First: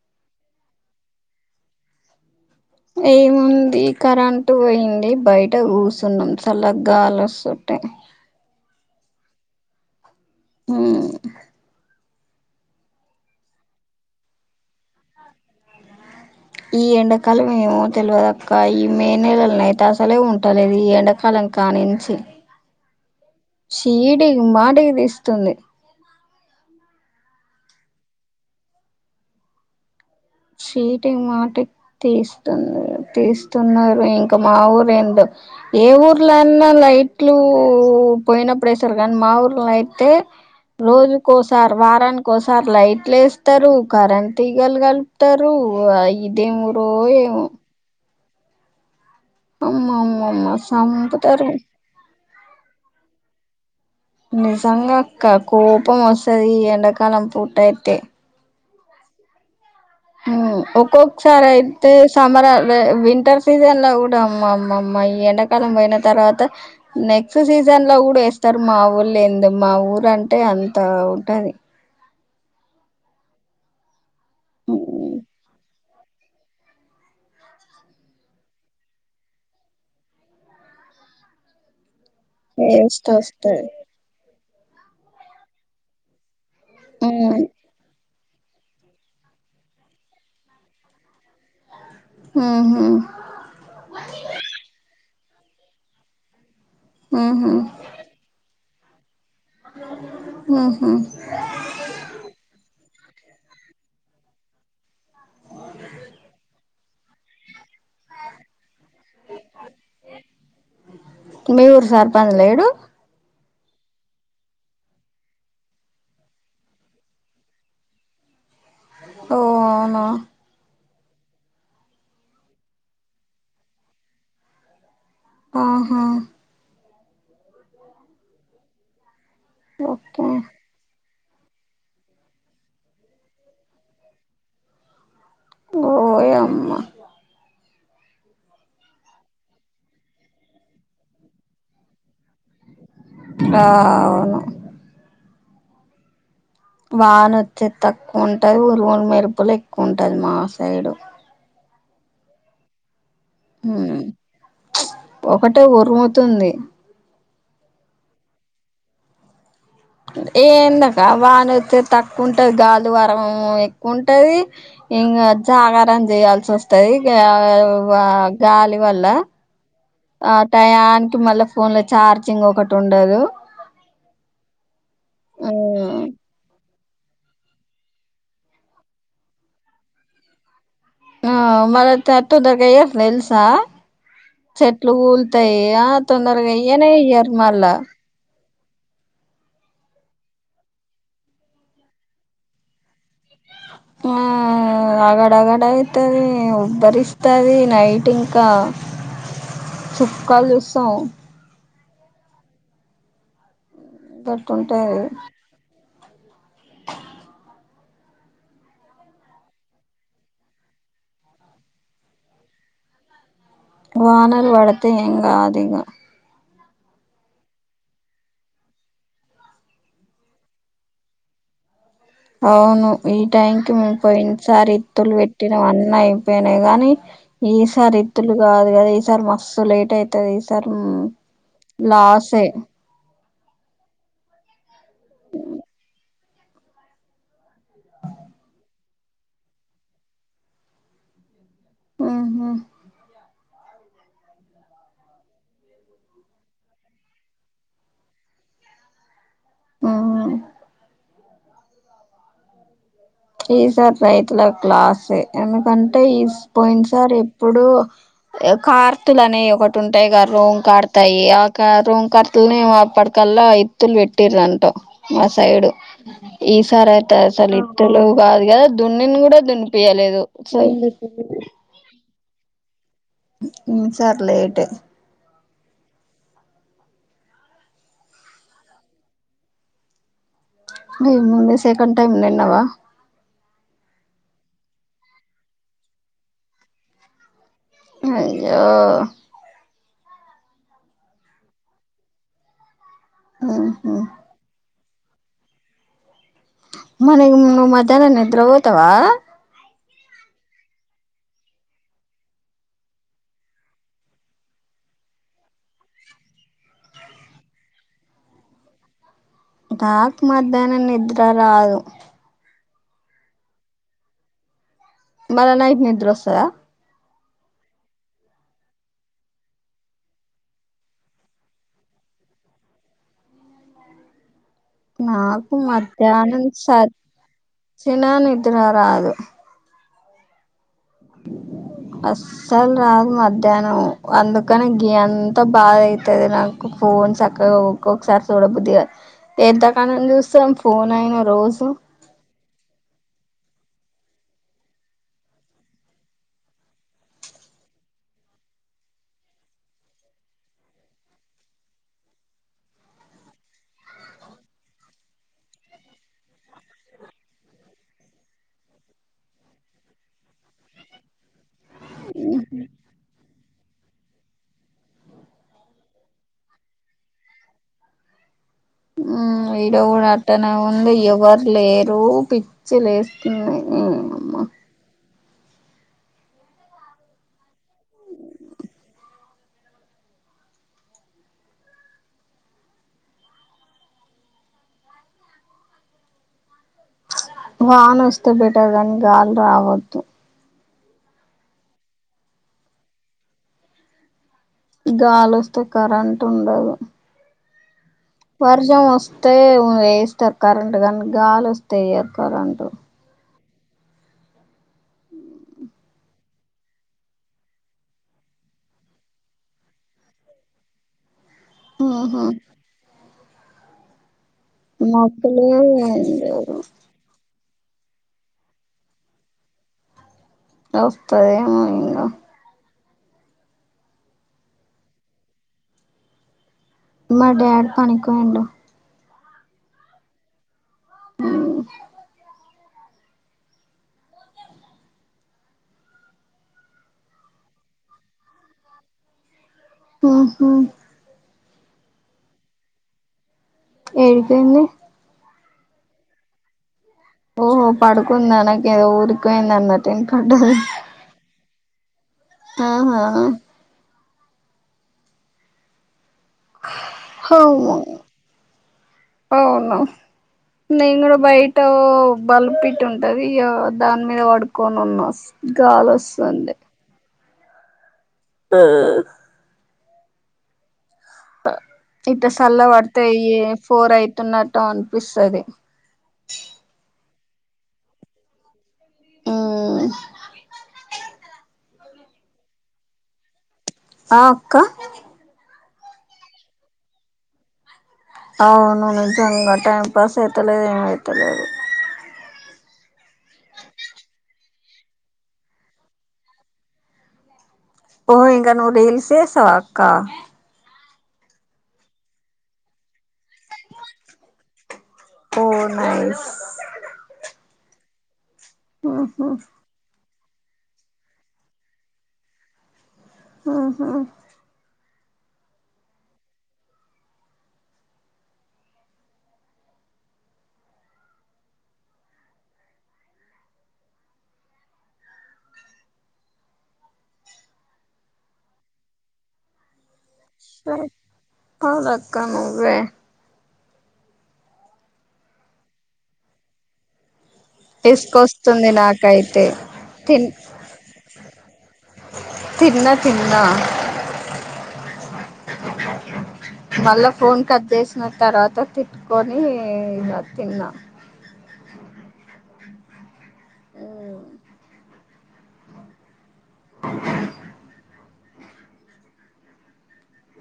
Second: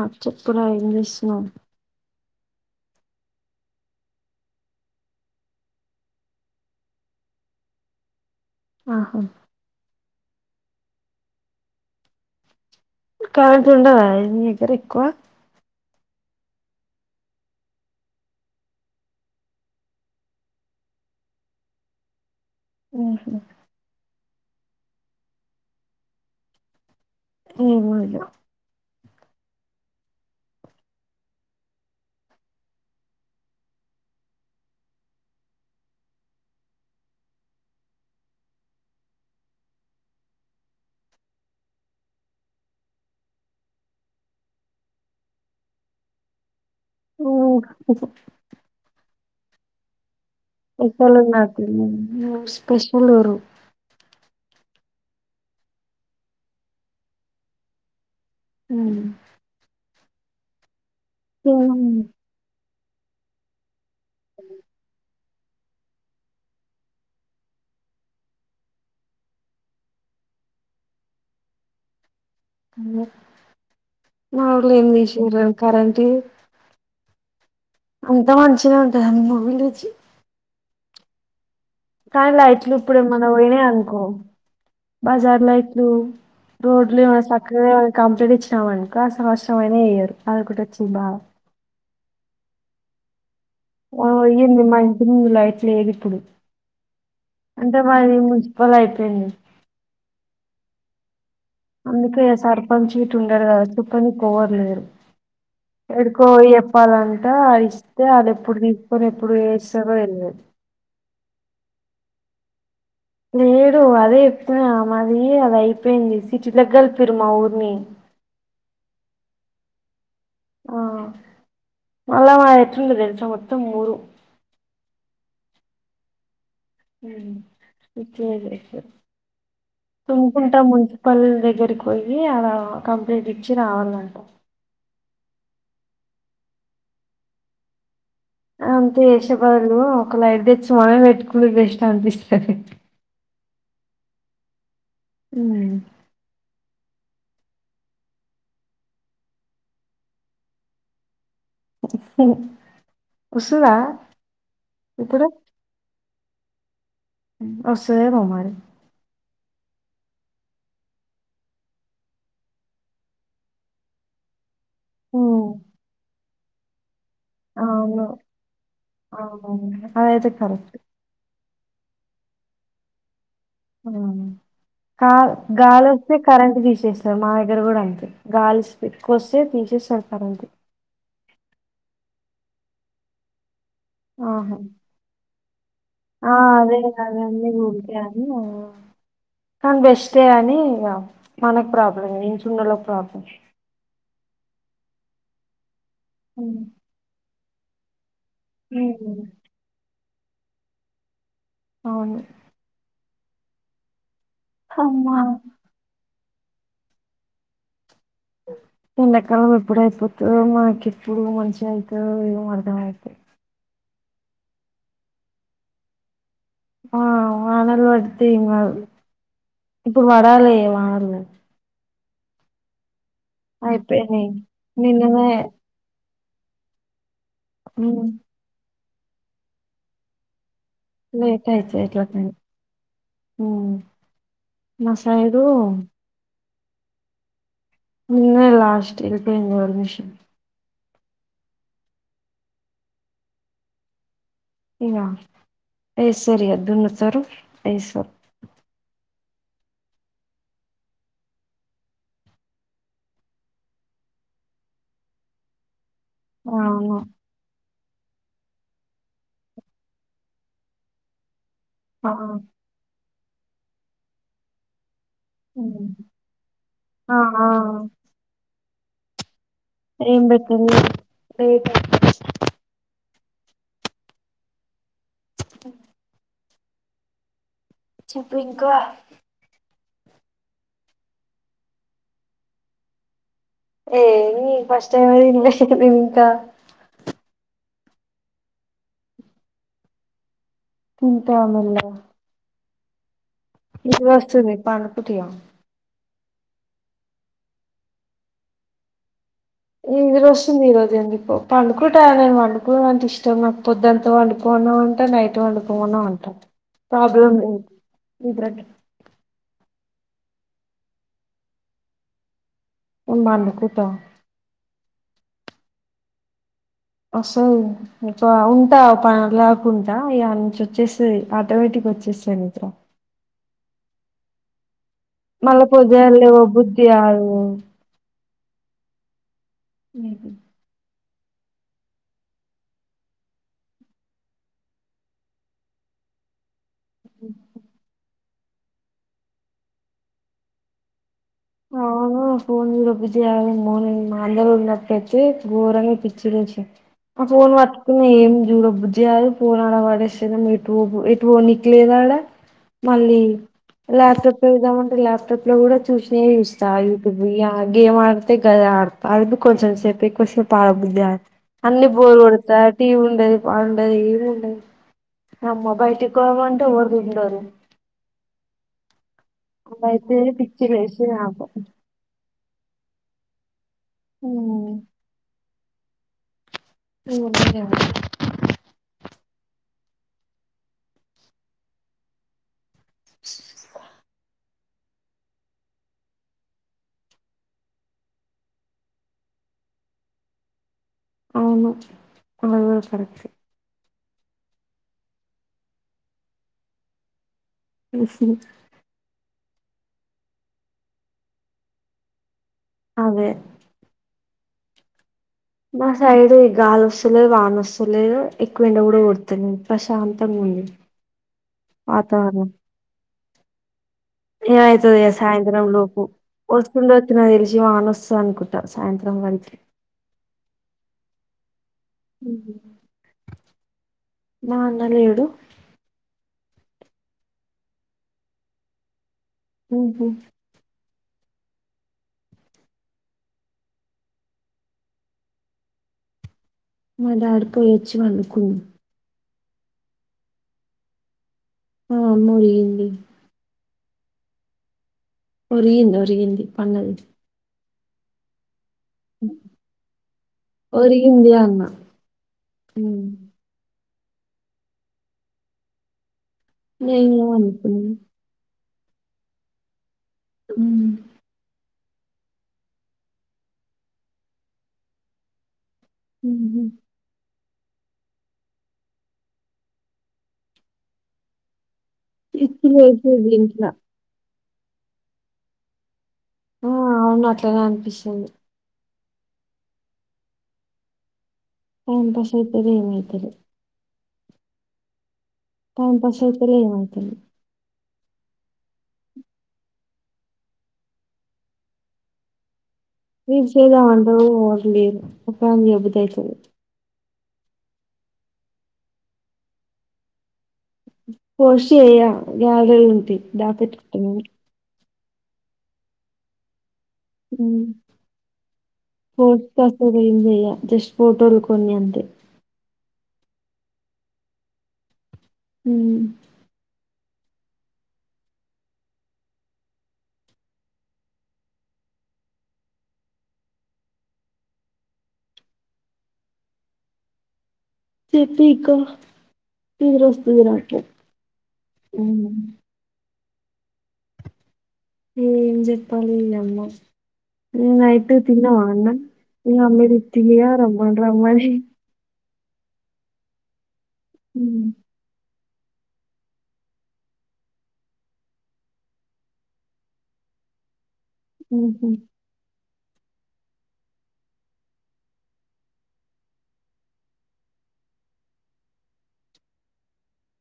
ఆ చెప్పు రా ఏం చేస్తున్నావ్ ఏముంది కరెంటు పోయింది బయట కూర్చున్నాం చల్ల గాలోస్తుంటే. ఆహ. హ. కరెంట్ ఉండదా ఎం మీ దగ్గర ఎక్కువ. ఈ ఎండకలం ఏమో తెలువదక్క ఈ మే నెలలనయితే అసలే ఉంటలేదు ఈ ఎండాకాలం కాణించి ఆహా. ఛీడి మాటికి తీస్తుంది పో. చిటికి మాటికీ తీస్తుంది తీస్తున్నారు ఇంకా మా ఊరు ఎందో. ఏ ఊర్లోన్నా లైట్లు పోయినప్పుడు ఎస్తరు కానీ మా ఊర్లో అయితే. రోజుకోసారి వారానికోసారి లైట్లు వేస్తారు కరెంట్ తీగలగల్ త్తారు ఇదేం ఊరు. ఉమ్. అమ్మ ఉ స్పెషల్ ఉంటూ స్పెషల్ ఊరు. నిజంగా అక్క కోపం వస్తది ఈ ఎండాకాలం పూటయితే. ఊ ఊ ఒక్కొక్కసారి అయితే సమ్మర్, వింటర్ సీజన్ లో కూడా. టమ్మమ్మా అమ్మ అయ్యా ఈ ఎండక్ కాలం పోయిన తర్వాత నెక్స్ట్ సీజన్ లో గూడ వేస్తారు మా ఊల్లె ఏందో మా ఊరు అంటే. అంత ఉంటది.. మావుల్లె ఏం చేసిర్రా కరెంటేది అంత మంచినే ఉంట మ లేచ.. కానీ లైట్లు ఇప్పుడ టేస్ట్ మన పోయినే వస్తది అనుకో బజార్లైట్లు. రోడ్లేమో సక్కగా. కంప్లీట్ ఇచ్చినామనుకో సంవత్సరం అయినా వెయ్యరు అదొక్కటి వచ్చింది బాధ ఉ హు ఓ అయ్యింది మా ఇంటి ముందు లైట్ లేదు ఇప్పుడు ఉహు అంటే మాది. మున్స్ పలయిపోయింది. ఉ హు అందుకే సర్పంచ్ ఇట్ ఉండడు కదా చుక్కని కోవరులేరు ఎడుకో ఎప్పాలంట ఆ ఇస్తే అది ఎప్పుడు తీ ఎప్పుడు ఎప్పుడు ఏస్తారు ఏందో మీ ఊరు సర్పంచ్ లేడు. లేడు అదే చెప్పిన మాది అది అయిపోయింది సిటీలకలిపిరు మా ఊరిని. ఓ అవునా. ఆ మళ మా ఎట్ల ఉంది తెల్సా మొత్తం మఊరు. ఆహా. ఉ హు ఇట్లుంది ఓకే తూముకుంట ఉప్పల్ దగ్గరికి పోయి అడా కంప్లైంట్ ఇచ్చి రావాలంట. ఓయమ్మ. అదంతా చేసేబదులు ఒక లైట్ తెచ్చి మనమే పెట్టుకుంటే బెస్ట్ అనిపిస్తది. అవును. మ్మ్ వాన వచ్చేద్ తక్కువ ఉంటది ఉరుములు మెరుపులు ఎక్కువ ఉంటది మా సైడు. సరే హ్మ్ ఇప్పుడు ఒకటే ఉరుముతుంది. వస్తదేమో మరి. ఏందక వానచ్చేద్ తక్కువ ఉంటది గాలి వరవేమో ఎక్కువ ఉంటది. ఇంగో ఉమ్, జాగారం చేయాల్సివస్తది. వా అవును గాలి వల్ల అవునవును అదైతే కరెక్ట్ టయాన్కి. మళ్ళ ఫోన్లో చార్జింగ్ ఒకటి ఉండదు. ఆ కాద్ గాలి హ్మ్ వచ్చి కరెంట్ దీస్. తీస్తారు మా దగ్గర గూడ అంతే గాలిస్ ఎక్కువొస్తే తీసేసారు కరెంటు. ఆ మరి తట్టు దగయ లేల్సా ఆహా చెట్లు కూల్తాయ ఆ, తొందరగ అదే ఏయ్యనే ఏయ్యరు అదన్నీ మళ్ళా. ఊరికే అని ఆ, కానీ బెస్టే అని ఇగ మనకి ప్రాబ్లం నుంచునోళ్ళకి ప్రాబ్లం. ఆ ఆగడగడ అయితది ఉబ్బరిస్తది నైటు నయందేన చుక్కలు చూస్తావ్ అవును. గట్ట ఉంటాయ్ అవి అమ్మా [inaudible] ఎండకాలం ఎప్పుడు అయిపోతదో మాకెప్పుడ మంచిగ అయితదో ఏం అర్థం అయితలే. వానల్ వడతే ఎం గాదు ఇగ ఆ వానలు వత్తిమంద్ ఇప్పుడు పడాలి ఈ వానలు. అవును ఈ టైంకి మేము అయిపోయినాయి పోయినసారి ఇత్తులు నిన్ననే పెట్టిన్నం అన్ని అయి పోయినయ్ గానీ ఈసారి ఉమ్, ఇత్తులు కాదు కదా ఈసారి మస్తు లేట్ అయితది తరం లోసే హ్మ్ మా సైడు. నిన్నే లాస్ట్ ఎళ్ళిపోయింది ఆర్మిషన్ మ్ హు ఇగ ఏ సరిహద్దున్నసరు ఏ సర్. మ్మ్ ఈ సారీ రైతులకు లాసే ఎందుకంటే ఇస్ అవును పోయిన్సారి ఎప్పుడు. కార్తులనే ఒకటి ఉంటాయ్గ రోమ్ కడతాయి ఆ క రూం ఆ కర్తుల్నె ఏమో అప్పటికల్లా ఇత్తుల్ పెట్టిర్రంటవ్ మా సైడు ఉమ్. ఈ సారి అయితే ఆ ఆ అస్సలు ఇత్తులు కాదు కద దున్నిన్ కూడా దున్ని. పియలేదు. ఏం పెట్టింది లేట్ ఉమ్ సర్లే అయితే చెప్పు ఇంకా. దీని ముందే సెకండ్ టైమ్ నిన్నవా. ఏ... ఫస్ట్ టైం ఇంగ్లీష్ సెంకెడ్ ఇంకా. అయ్యో... ఇంకా మిల్లా ఉహు నిద్రొస్తుంది పండుకుంటిగా మరి నువ్ మధ్యాహనం నిద్ర పోతవా నిదురోస్తుంది వస్తుంది ఈ రోజు ఎందుకో పండుకుంట నేను పండుకునుడు అంటే ఇష్టం నాకు పొద్దుంత వండుకోన్నా అంటె నైట్ వండుకోమన్న పంట ప్రాబ్లం లేద్ నిద్రకి నాక్ మధ్యానం నిద్ర రాదు నేన్ పండుకుంటా మళ్ళ నైట్ నిద్రొస్తదా ఓస్తది ఒక ఉంటా ఓ పనేడు గట్ల దాకా ఉంట ఇగ ఆనించి ఒచ్చేస్తది ఆటోమేటిక్ గా ఓచ్చేస్తాది నిద్ర అ నాకు మళ్ళా పొద్దుగాల లేవ మధ్యాహ్నం స బుద్ధి కాదు సచ్చినా నిద్ర రాదు లేదు అస్సలు రాదు మధ్యాహ్నం అందుకనే గి అంతా బాధ అయితది నాకు ఫోన్ సక్కగా ఒక్కొక్కసారి చూడబుద్దిగాదు ఎంతకానం చూస్తాం ఫోన్ అయిన అవును ఫోన్ చూడబుద్దీ ది మూడు మా అన్నది ఉన్నపటినుంచి ఘోరంగా పిచ్చి లేసింది ఆ ఫోన్ పట్టుకుని ఏం జూడ బుజ్జుకదు ఫోన్ అడ పడేసి ఏదన్న ఎటు ఫోన్క్ లేదా డ మళ్ళీ లాప్టాప్ చూద్దాం అంటే లాప్టాప్ లో కూడా చూస్ దే చూస్తా యూట్యూబ్ గేమ్ ఆడతే గదే ఆడత అది కూడా కొంచెం సేప్ ఆది ఎక్కువ సేపు ఆడాబుద్ధి కాదు అన్ని బోర్ కొడతది ఆ టీవీ ఉండది పాడ్ ఉండదు ఎం ఉండదు అమ్మ బయటికి వోదం అంటే ఎవరు ఉండరు ఉ ఈడ కూడా అదైతే అట్టనే పిచ్చి ఉంది లేసి ఎవరు నాకు లేరు పిచ్చి లేస్తుంది హు నీయమ్మ హు [unintelligible] [inaudible] వానోస్తే బెటర్ గనీ గాలి రావద్దు అవును ఆ సరేతీ గాలోస్తే కరెంట్ ఉండదు వర్షం వస్తే వేస్తారు కరెంట్ కానీ గాలోస్తే ఏయ్యారు కరెంటు అవే మా సైడు గాలి వస్తులేదు వాన వస్తలేదు ఎక్కువ ఎండా కూడా కొడుతలేదు ప్రశాంతంగా ఉం ఉహ్ ఆహా అతఅగు ఇగాయితది మబ్బులు సాయంత్రం లోపు ఏం లేదు వస్తుండొచ్ జీవానొస్తది అనుకుంటా సాయంత్రం వరకి వస్తది ఏమో ఉహు మా అన్న లేడు మా డాడీ పనికి పోయిండు ఉహు [unintelligible] మా డాడీ పోయొచ్చి పండుకుండు ఉహు ఆ ఒరిగింది ఏం ట్రైంది ఒరిగింది ఒరిగింది పన్నది ఓహో పడుకుంద నాకు ఏదో ఊరికియిందన్నట్ వినపడ్డది. ఒరిగింది అన్న ఆహా ఉమ్. నేను కూడా అనుకు అవునా నేను కూడా బయట ఓ బల్పిట్ ఉంటది దాని మీద పడుకొని ఉన్న గాలి వోస్తుంది ఉహు ఆ ఇంత సల్ల పిచ్చి వడతే లేసేది ఈ ఇంట్లో ఫోర్ అయితున్న ట్ట అనిపిస్తది ఆ అవును అట్లనే అనిపిస్తది ఉమ్ టైం పాస్ అయితలే ఏం అయితలే ఆ అక్క టైమ్ పాస్ అయితలేదు ఏం అయితలేదు. అవును నిజంగా టైం పాస్ అయితలేదు ఏమవుతలేదు రీల్స్ చేదాము అంటావు ఉంటూ వర్లిరు మొత్తానికి చేయబుద్ధి అయితలేదు. ఓ ఇంకా రీల్స్ చేస్తావా అక్క పోస్ట్ చేయ్య గ్యాలరీల ఉంటాయి దా పెట్టుకుంట నేను ఓ నైస్ ఉమ్ ఊహూ ఏం చెయ్యా జస్ట్ ఫోటోలు కొన్ని అంతే ఆహా మ్మ్ చెప్పిక నిద్ర వస్తుంది నాకు చెప్పాలక్క మ్మ్ నువ్వే ఏం చెప్పాలి ఈ యమ్మ నైట్ తిన్నవా తీసుకొస్తుంది అన్నం నాకైతే మీ అమ్మ తిట్టింది కదా రమ్మాన్నీ రమ్మానీ తిన్న తిన్నా ఉమ్ మళ్ళా ఫోన్ కట్ చేసిన తర్వాత తిట్టుకొని ఇగ తిన్న ఉహు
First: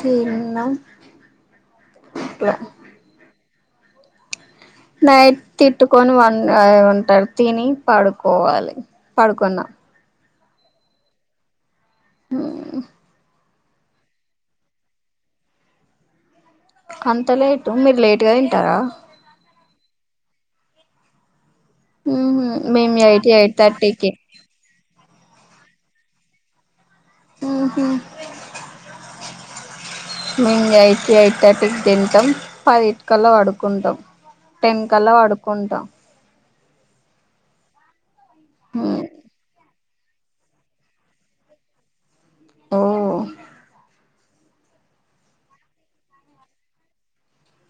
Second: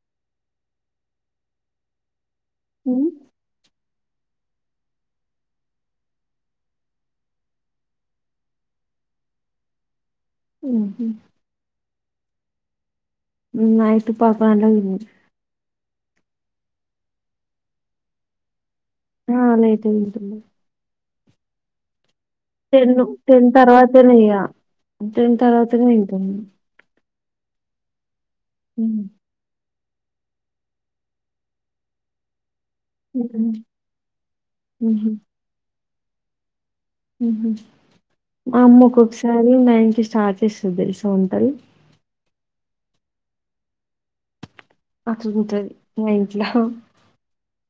తిన్నాం అ నైట్ తిట్టుకొని వన్ ఉంటారు తిని పడుకోవాలి పడుకున్నాం అహ హ నైట్ పదు పద్కోన్ గంటలకు తిన్నాం అంత లేటు మీరు లేట్గా తింటారా ఆ లేటే తింటం మేము ఉహు టెన్ మేము ఎయిట్ టెన్ ఎయిట్ థర్టీకి తర్వాతనే ఇగ టెన్ తర్వాత తింటం మేము ఉ హు ఉ మేం ఎయిట్, ఎయిట్ థర్టీ కి తింటం పదింటికల్లా పడుకుంటాం టెన్ కల్లా పడుకుంటాం ఉ హుమ్మ్ మా అమ్మకు ఒకసారి నైట్ స్టార్ట్ చేస్తుంది తెలిసే ఉంటది ఓ అట్లుంటది మీ ఇంట్ల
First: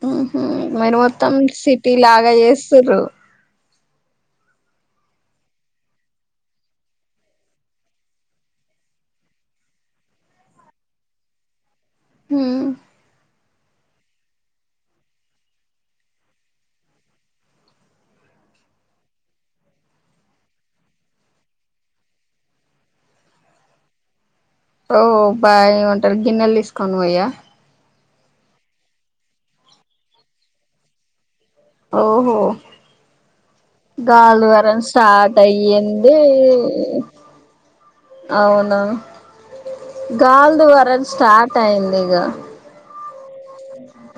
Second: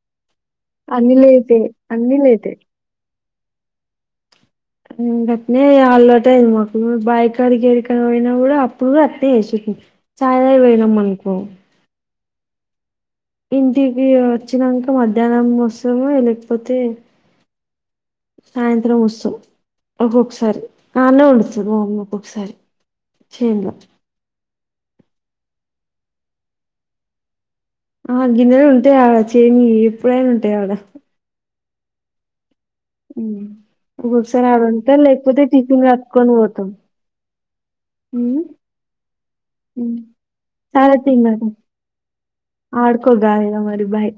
ఉ హుమ్మ్ మీరు మొత్తం సిటీ అన్ని లాగా లేటే చేస్తుంర్రు ఉ గట్లనే అలవాటయింది మాకు బాయ్ కాడికి ఏడికైనా పోయినా కూడా అప్పుడు కూడా అట్లనే చేసిల్లు చాయ్ తాగి పోయినం అనుకో ఉ ఇంటికి వచ్చినంక మధ్యాహ్నం వస్థమో లేకపోతే సాయంత్రం వస్తం ఒక్కొక్కసారి అన్నె వండుతది ఒక్కొక్కసారి ఇచ్చిండు ఓ బాయ్ కొంటారు గిన్నెలు తీసుకోని పొయ్య ఆ గిన్నెలు ఉంటాయి ఆడ చెనుయి ఎప్పుడైనా ఉంటాయి ఆడ ఓహో ఒక్కొక్కసారి ఆడ గాలువరం వండుతారు స్టార్ట్ లేకపోతే టిఫిన్ అయ్యింది కట్టుకొని పోతాం ఉ అవునా గాలి సరే దుమారం తీ మరి స్టార్ట్ అయింది ఇగ ఆడుకో గాలి దుమారం బాయ్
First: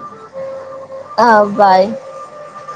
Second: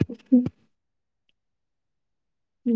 ఆ బాయ్ హ